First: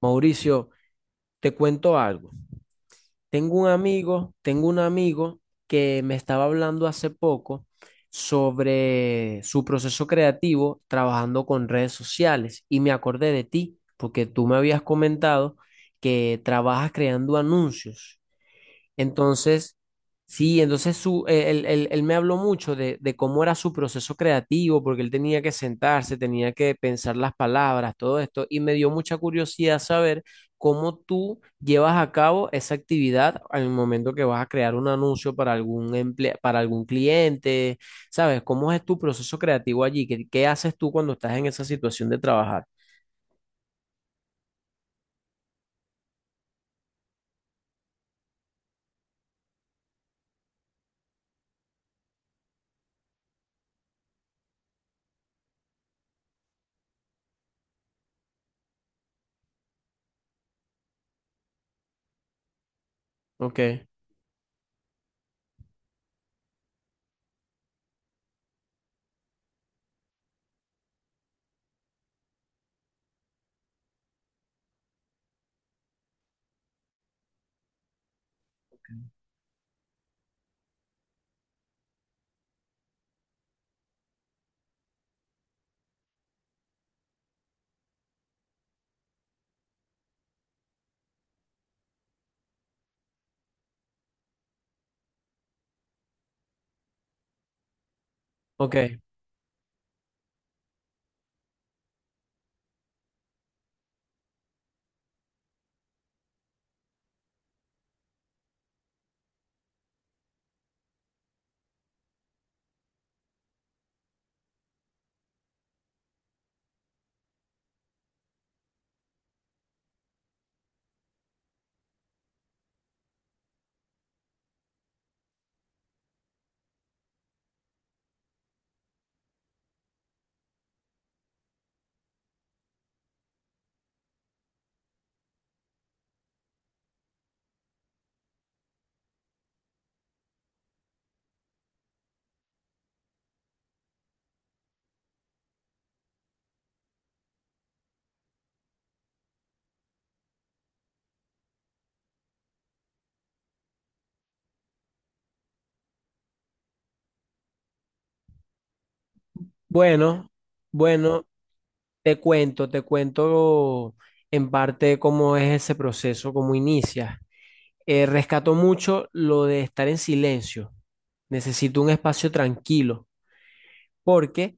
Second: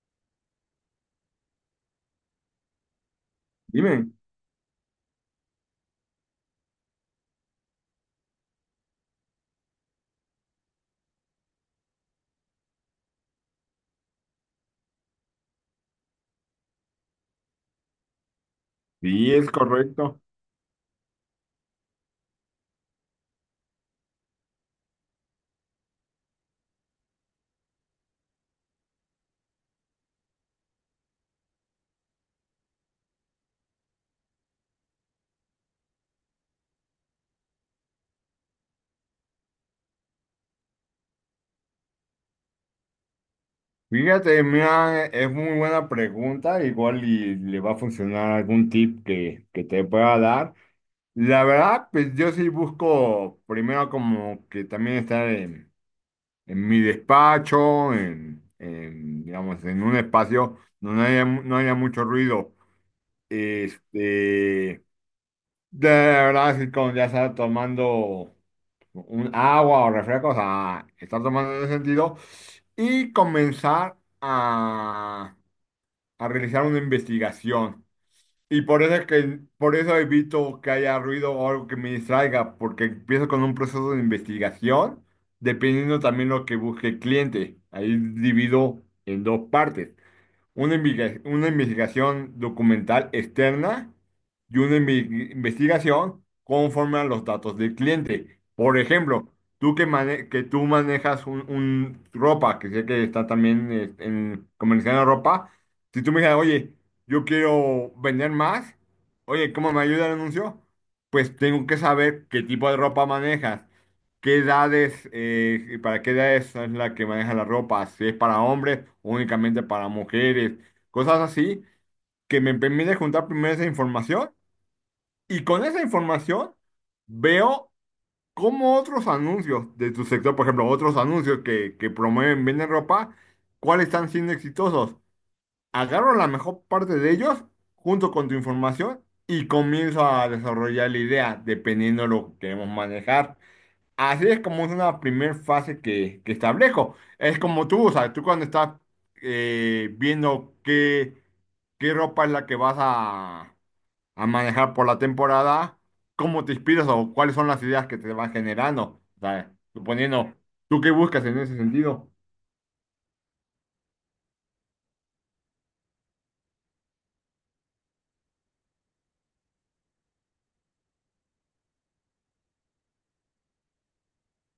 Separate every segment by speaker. Speaker 1: Mauricio, te cuento algo. Tengo un
Speaker 2: Dime.
Speaker 1: amigo, que me estaba hablando hace poco sobre su proceso creativo trabajando con redes sociales y me acordé de ti porque tú me habías comentado que trabajas creando anuncios
Speaker 2: Sí, es
Speaker 1: entonces,
Speaker 2: correcto.
Speaker 1: sí, entonces él me habló mucho de cómo era su proceso creativo, porque él tenía que sentarse, tenía que pensar las palabras, todo esto, y me dio mucha curiosidad saber cómo tú llevas a cabo esa actividad al momento que vas a crear un anuncio para algún cliente, ¿sabes? ¿Cómo es tu proceso creativo allí? ¿Qué haces tú cuando estás en esa situación de trabajar?
Speaker 2: Fíjate, mira, es muy buena pregunta, igual y le va a funcionar algún tip que te pueda dar. La verdad, pues yo sí busco primero como que también estar en mi despacho, digamos, en un espacio donde haya no haya mucho ruido.
Speaker 1: Ok,
Speaker 2: Este, de verdad, sí, como ya estar tomando un agua o refrescos, a estar tomando en ese sentido. Y comenzar a realizar una investigación. Y por eso es que por eso evito que haya ruido o algo que me distraiga, porque empiezo con un proceso de investigación, dependiendo también lo que busque el cliente. Ahí divido en dos partes una investigación documental externa y investigación conforme a los datos del cliente. Por
Speaker 1: ok.
Speaker 2: ejemplo, tú que tú manejas un ropa, que sé que está también en comerciando ropa, si tú me dices, oye, yo quiero vender más, oye, ¿cómo me ayuda el anuncio? Pues tengo que saber qué tipo de ropa manejas. ¿Qué edades, para qué edades es la que maneja la ropa? Si es para hombres o únicamente para mujeres, cosas así que me permite juntar primero esa información y con esa información veo cómo otros anuncios de tu sector, por ejemplo, otros anuncios que promueven, venden ropa, cuáles están siendo exitosos. Agarro la mejor parte de ellos junto con tu información y comienzo a desarrollar la idea dependiendo de lo que queremos manejar. Así es como es una primera fase que establezco. Es como tú, o sea, tú cuando estás viendo qué ropa es la que vas a manejar por la temporada, cómo te inspiras o cuáles son las ideas que te van generando. O sea,
Speaker 1: Bueno,
Speaker 2: suponiendo, ¿tú qué buscas
Speaker 1: bueno.
Speaker 2: en ese sentido?
Speaker 1: Te cuento, en parte cómo es ese proceso, cómo inicia. Rescato mucho lo de estar en silencio. Necesito un espacio tranquilo porque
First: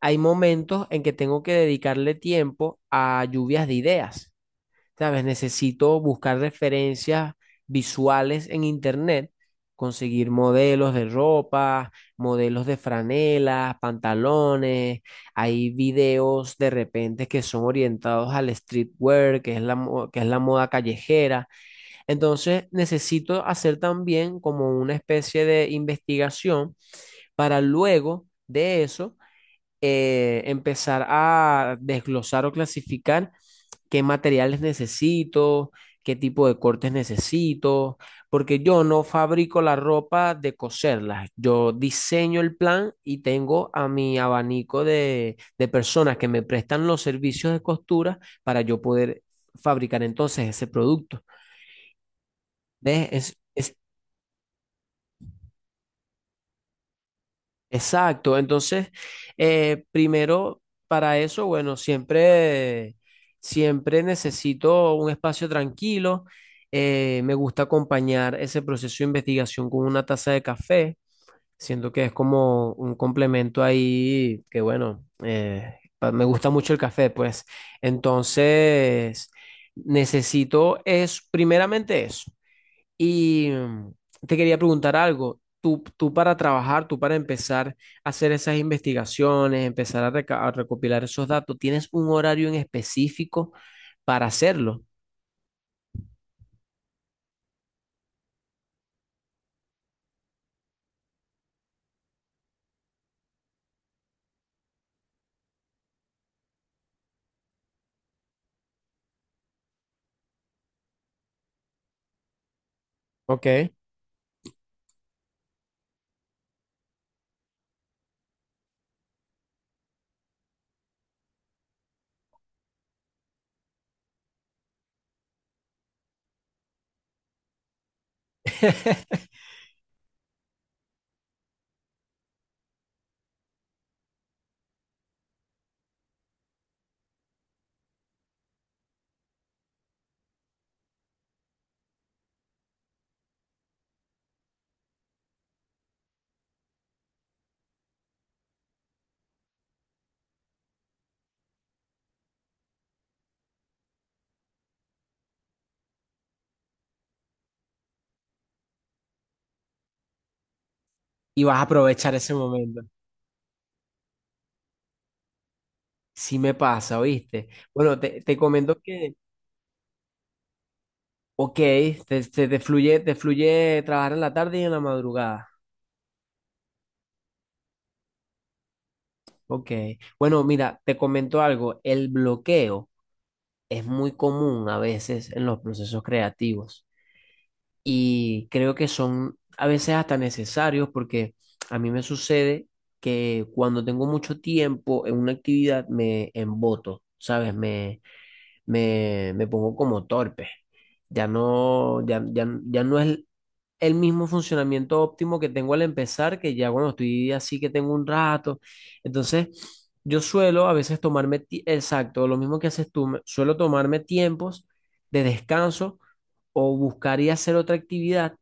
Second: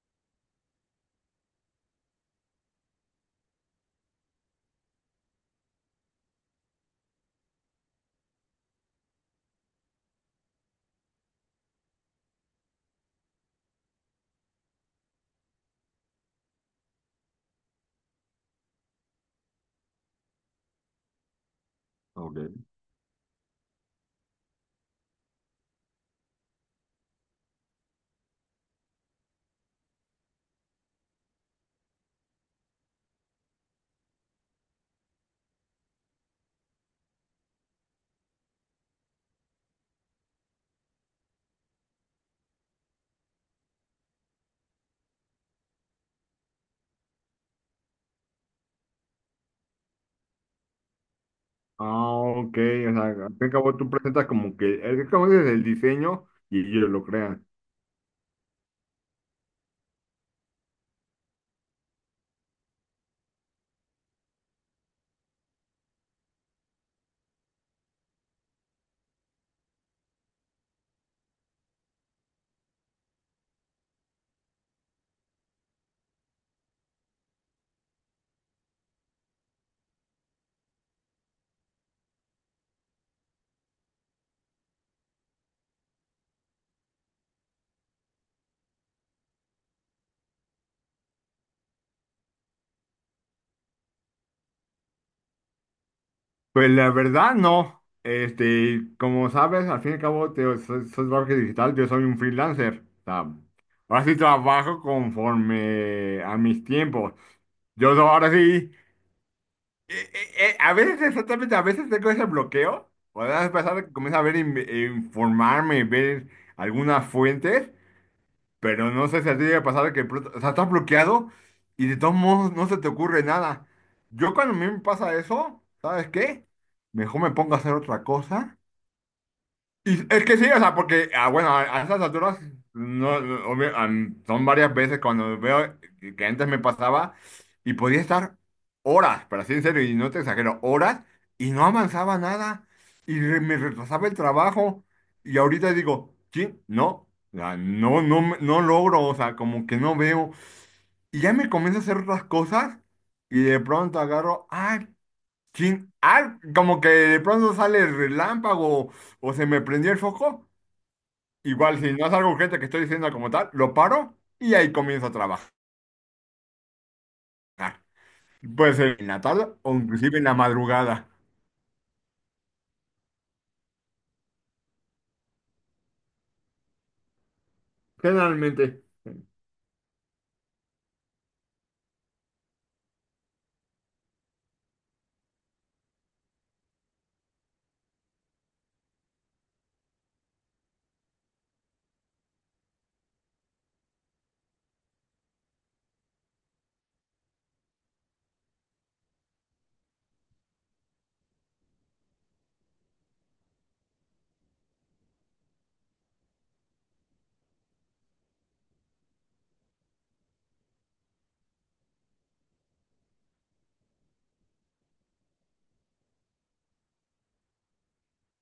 Speaker 1: hay momentos en que tengo que dedicarle tiempo a lluvias de ideas. ¿Sabes? Necesito buscar referencias visuales en internet, conseguir modelos de ropa, modelos de franelas, pantalones. Hay videos de repente que son orientados al streetwear, que es la moda callejera.
Speaker 2: Ok.
Speaker 1: Entonces, necesito hacer también como una especie de investigación para luego de eso empezar a desglosar o clasificar qué materiales necesito, qué tipo de cortes necesito, porque yo no fabrico la ropa de coserla, yo diseño el plan y tengo a mi abanico de personas que me prestan los servicios de costura para yo poder fabricar entonces ese producto.
Speaker 2: Ah, ok, o sea,
Speaker 1: ¿Ves?
Speaker 2: al fin y al cabo tú presentas como que, es como dices, el diseño y ellos lo crean.
Speaker 1: Exacto, entonces, primero, para eso, bueno, siempre necesito un espacio tranquilo. Me gusta acompañar ese proceso de investigación con una taza de café. Siento que es como un complemento ahí, que bueno, me gusta mucho el café, pues. Entonces, necesito es primeramente eso. Y te quería preguntar algo. Tú para trabajar, tú para empezar a hacer esas investigaciones, empezar a, a recopilar esos datos, ¿tienes un horario en específico para hacerlo?
Speaker 2: Pues la verdad no. Como sabes, al fin y al cabo, soy marketing digital, yo soy un freelancer. O sea, ahora sí trabajo conforme a mis tiempos. Ahora sí, a veces exactamente, a veces tengo ese bloqueo. O sea, a
Speaker 1: Ok.
Speaker 2: pesar de que comienzo a ver, informarme, ver algunas fuentes. Pero no sé si a ti te ha pasado que, o sea, estás bloqueado y de todos modos no se te ocurre nada. Yo cuando a mí me pasa eso, ¿sabes qué? Mejor me pongo a hacer otra cosa y es que sí, o sea, porque, ah, bueno, a esas alturas, no, no, obvio, son varias veces cuando veo que antes me pasaba y podía estar horas, pero así en serio, y no te exagero, horas y no avanzaba nada y me retrasaba el trabajo y ahorita digo, sí, no, o sea, no, no, no logro, o sea, como que no veo y ya me comienzo a hacer otras cosas y de pronto agarro, ay, sí, ah, como que de pronto sale el relámpago o se me prendió el foco.
Speaker 1: Y vas a
Speaker 2: Igual, si no
Speaker 1: aprovechar
Speaker 2: es algo
Speaker 1: ese
Speaker 2: urgente que
Speaker 1: momento.
Speaker 2: estoy diciendo como tal, lo paro y ahí comienzo a trabajar.
Speaker 1: Sí me pasa, ¿oíste? Bueno, te
Speaker 2: Puede
Speaker 1: comento
Speaker 2: ser en
Speaker 1: que,
Speaker 2: la tarde o inclusive en la madrugada.
Speaker 1: ok, te fluye trabajar en la tarde y en la madrugada.
Speaker 2: Generalmente.
Speaker 1: Ok. Bueno, mira, te comento algo. El bloqueo es muy común a veces en los procesos creativos. Y creo que son a veces hasta necesarios porque a mí me sucede que cuando tengo mucho tiempo en una actividad me emboto, ¿sabes? Me pongo como torpe. Ya no, ya no es el mismo funcionamiento óptimo que tengo al empezar, que ya cuando estoy así que tengo un rato. Entonces, yo suelo a veces lo mismo que haces tú, suelo tomarme tiempos de descanso o buscar y hacer otra actividad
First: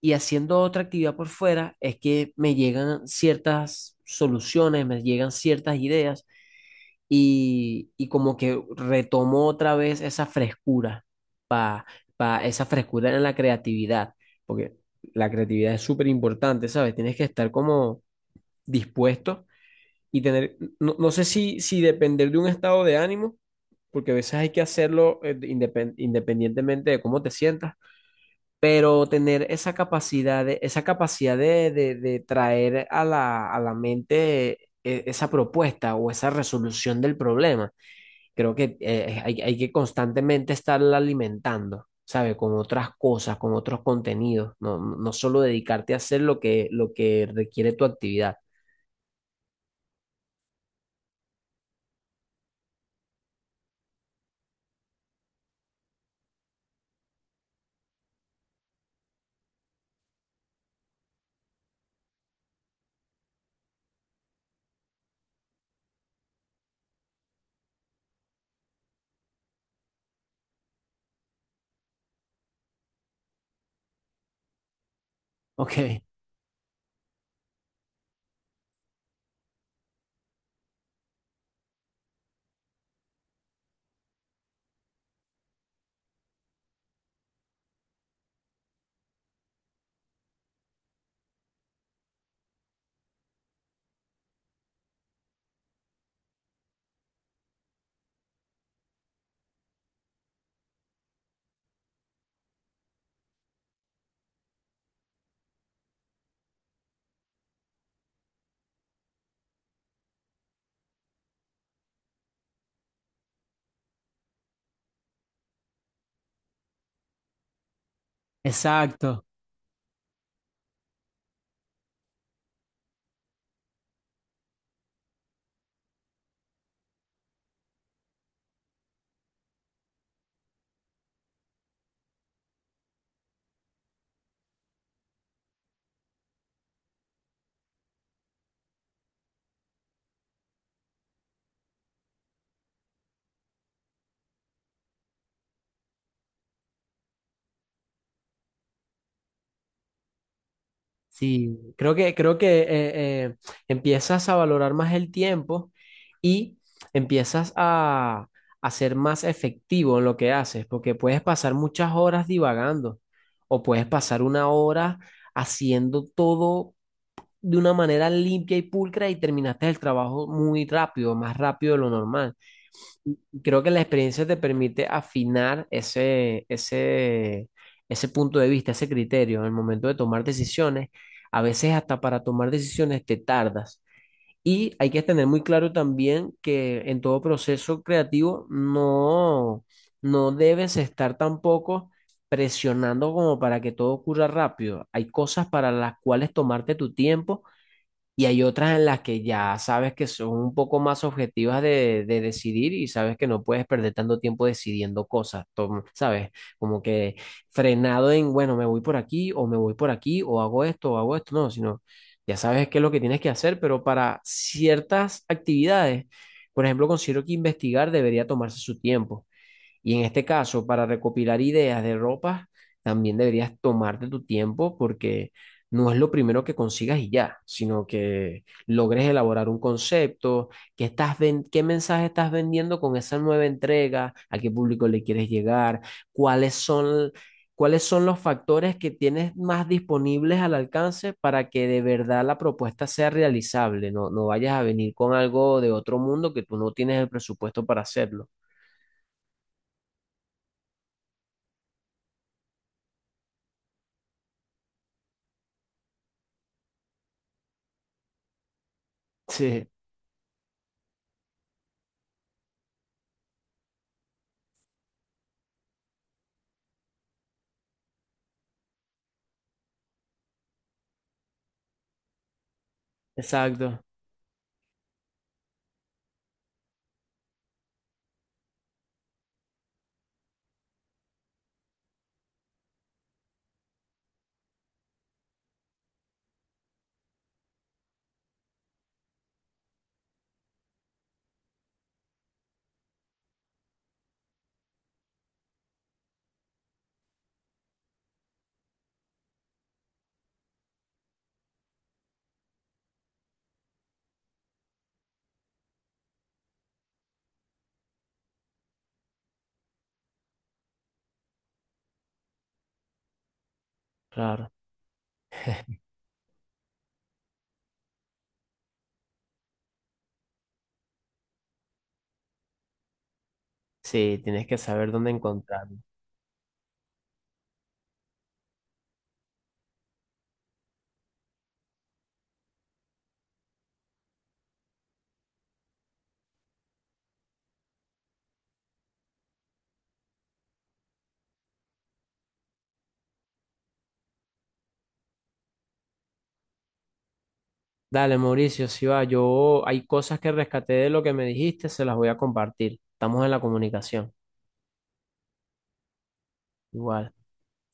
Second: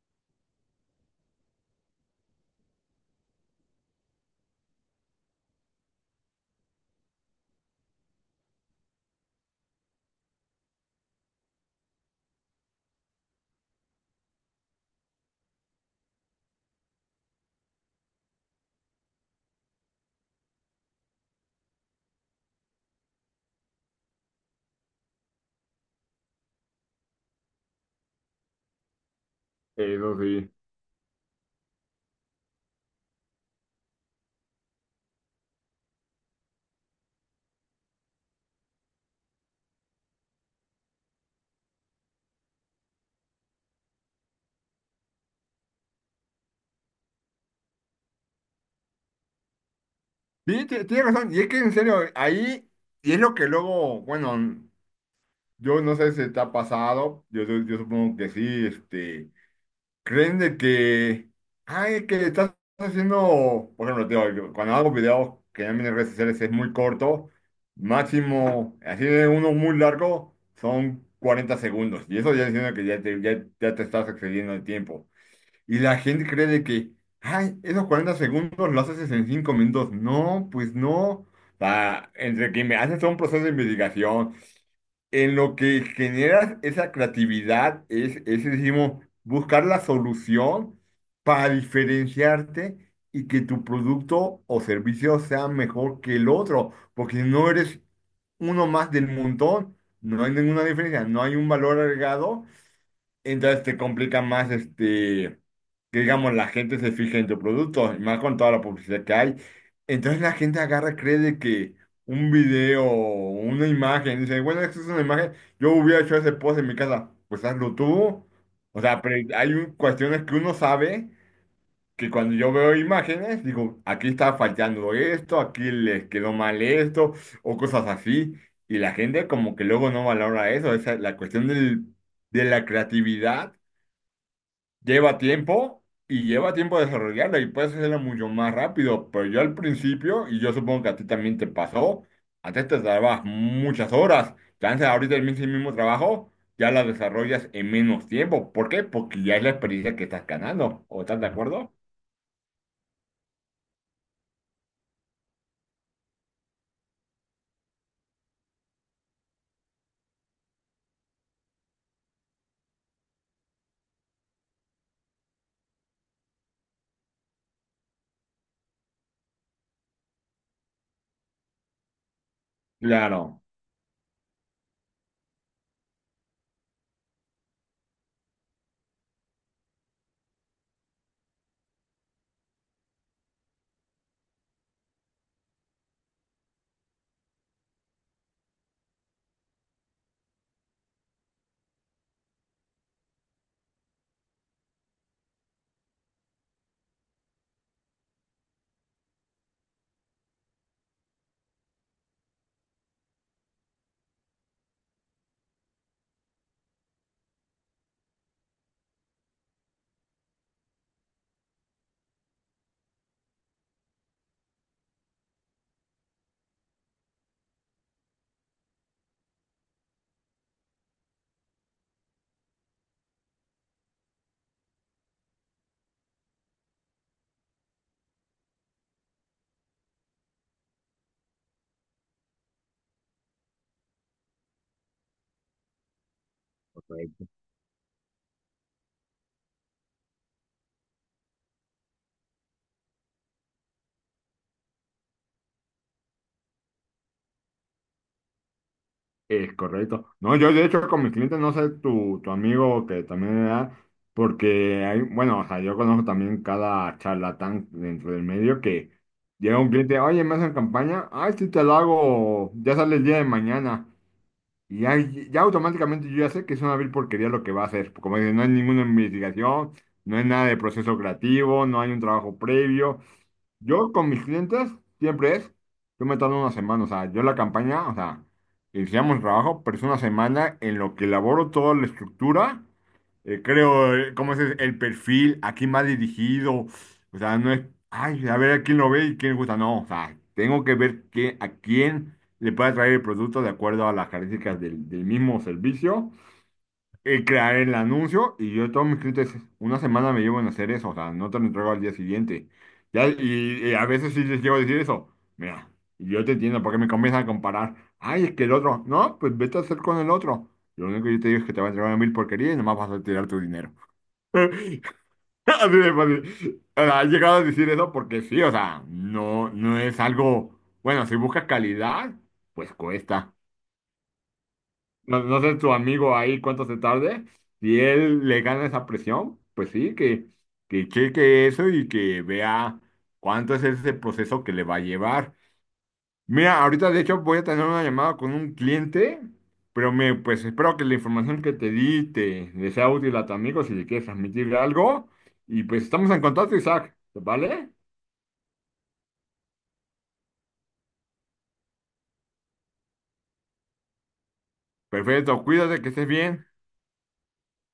Speaker 1: y haciendo otra actividad por fuera es que me llegan ciertas soluciones, me llegan ciertas ideas y como que retomo otra vez esa frescura, pa, esa frescura en la creatividad, porque la creatividad es súper importante, ¿sabes? Tienes que estar como dispuesto y tener, no, no sé si depender de un estado de ánimo, porque a veces hay que hacerlo independientemente de cómo te sientas, pero tener esa
Speaker 2: Eso
Speaker 1: capacidad
Speaker 2: sí.
Speaker 1: de, esa capacidad de traer a la mente esa propuesta o esa resolución del problema, creo que hay, hay que constantemente estarla alimentando, sabe. Con otras cosas, con otros contenidos, no, no solo dedicarte a hacer lo que requiere tu actividad.
Speaker 2: Sí, tienes razón. Y es que en serio, ahí, y es lo que luego, bueno, yo no sé si te ha pasado, yo supongo que sí, creen de que, ay, que estás haciendo, por ejemplo, te digo, yo cuando hago videos que en mis redes sociales es muy corto, máximo, así de uno muy largo, son 40 segundos. Y eso ya diciendo que ya te estás excediendo el tiempo. Y la
Speaker 1: Ok,
Speaker 2: gente cree de que, ay, esos 40 segundos los haces en 5 minutos. No, pues no. O sea, entre que me haces todo un proceso de investigación, en lo que generas esa creatividad es decimos, buscar la solución para diferenciarte y que tu producto o servicio sea mejor que el otro, porque si no eres uno más del montón, no hay ninguna diferencia, no hay un valor agregado, entonces te complica más que digamos, la gente se fija en tu producto, y más con toda la publicidad que hay. Entonces la gente agarra, cree de que un video, una imagen, dice, bueno, esto es una imagen, yo hubiera hecho ese post en mi casa, pues hazlo tú. O sea, pero
Speaker 1: exacto.
Speaker 2: hay cuestiones que uno sabe que cuando yo veo imágenes, digo, aquí está faltando esto, aquí les quedó mal esto, o cosas así. Y la gente como que luego no valora eso, esa es la cuestión del, de la creatividad lleva tiempo y lleva tiempo desarrollarla y puedes hacerla mucho más rápido, pero yo al principio, y yo supongo que a ti también te pasó, antes te tardabas muchas horas, chance ahorita el mismo trabajo, ya la desarrollas en menos tiempo. ¿Por qué? Porque ya es la experiencia que estás ganando, ¿o estás de
Speaker 1: Sí,
Speaker 2: acuerdo?
Speaker 1: creo que eh, empiezas a valorar más el tiempo y empiezas a ser más efectivo en lo que haces, porque puedes pasar muchas horas divagando o puedes pasar una hora haciendo todo de una manera limpia y pulcra y terminaste el trabajo muy rápido, más rápido de lo normal. Y
Speaker 2: Claro.
Speaker 1: creo que la experiencia te permite afinar ese punto de vista, ese criterio en el momento de tomar decisiones. A veces hasta para tomar decisiones te tardas. Y hay que tener muy claro también que en todo proceso creativo no, no debes estar tampoco presionando como para que todo ocurra rápido. Hay cosas para las cuales tomarte tu tiempo y hay otras en las que ya sabes que son un poco más objetivas de decidir y sabes que no puedes perder tanto tiempo decidiendo cosas, tom- ¿sabes? Como que frenado en, bueno, me voy por aquí o me voy por aquí o hago esto, no, sino ya sabes qué es lo que tienes que hacer, pero para ciertas actividades, por ejemplo, considero que investigar debería tomarse su tiempo. Y en este caso, para recopilar ideas de ropa también deberías tomarte tu tiempo porque no es lo primero que consigas y ya, sino que logres elaborar un concepto, qué mensaje estás vendiendo con esa nueva entrega, a qué público le quieres llegar, cuáles son, cuáles son los factores que tienes más disponibles al alcance para que de verdad la propuesta sea realizable, no, no vayas a venir con algo de otro mundo que tú no tienes el presupuesto para hacerlo.
Speaker 2: Es correcto. No, yo de hecho con mis clientes no sé tu amigo que también da, porque hay, bueno, o sea, yo conozco también cada charlatán dentro del medio que llega
Speaker 1: Sí.
Speaker 2: un cliente, oye, me hacen campaña, ay, sí te lo hago, ya sale el día de mañana. Y ya automáticamente yo ya sé que es una vil porquería lo que va a hacer. Como dicen, no hay ninguna investigación, no hay nada de proceso creativo, no hay un trabajo previo.
Speaker 1: Exacto,
Speaker 2: Yo con mis clientes siempre es, yo me tardo una semana, o sea, yo la campaña, o sea, iniciamos el trabajo, pero es una semana en lo que elaboro toda la estructura, creo, cómo es el perfil, a quién va dirigido, o sea, no es, ay, a ver a quién lo ve y quién le gusta, no, o sea, tengo que ver que, a quién le puede traer el producto de acuerdo a las características del mismo servicio crear el anuncio y yo todos mis clientes una semana me llevo en hacer eso, o sea, no te lo entrego al día siguiente. Ya, y, a veces sí les llego a decir eso, mira, yo te entiendo porque me comienzan a comparar, ay, es que el otro, no, pues vete a hacer con el otro. Lo único que yo te digo es que te va a entregar mil porquerías y nomás vas a tirar tu dinero.
Speaker 1: claro.
Speaker 2: Así de fácil. O sea, he llegado a decir eso porque sí, o sea, no, no es algo, bueno, si buscas calidad, pues cuesta.
Speaker 1: Sí, tienes que saber dónde
Speaker 2: No, no sé tu
Speaker 1: encontrarlo.
Speaker 2: amigo ahí cuánto se tarde. Si él le gana esa presión, pues sí, que, cheque eso y que vea cuánto es ese proceso que le va a llevar. Mira, ahorita de hecho voy a tener una llamada con un cliente, pero pues espero que la información que te di te le sea útil a tu amigo si le quieres transmitir algo. Y pues estamos en contacto, Isaac, ¿vale?
Speaker 1: Dale, Mauricio, si va, yo hay cosas que rescaté de lo que me dijiste, se las voy a compartir. Estamos en la comunicación.
Speaker 2: Perfecto, cuídate, que estés bien.
Speaker 1: Igual.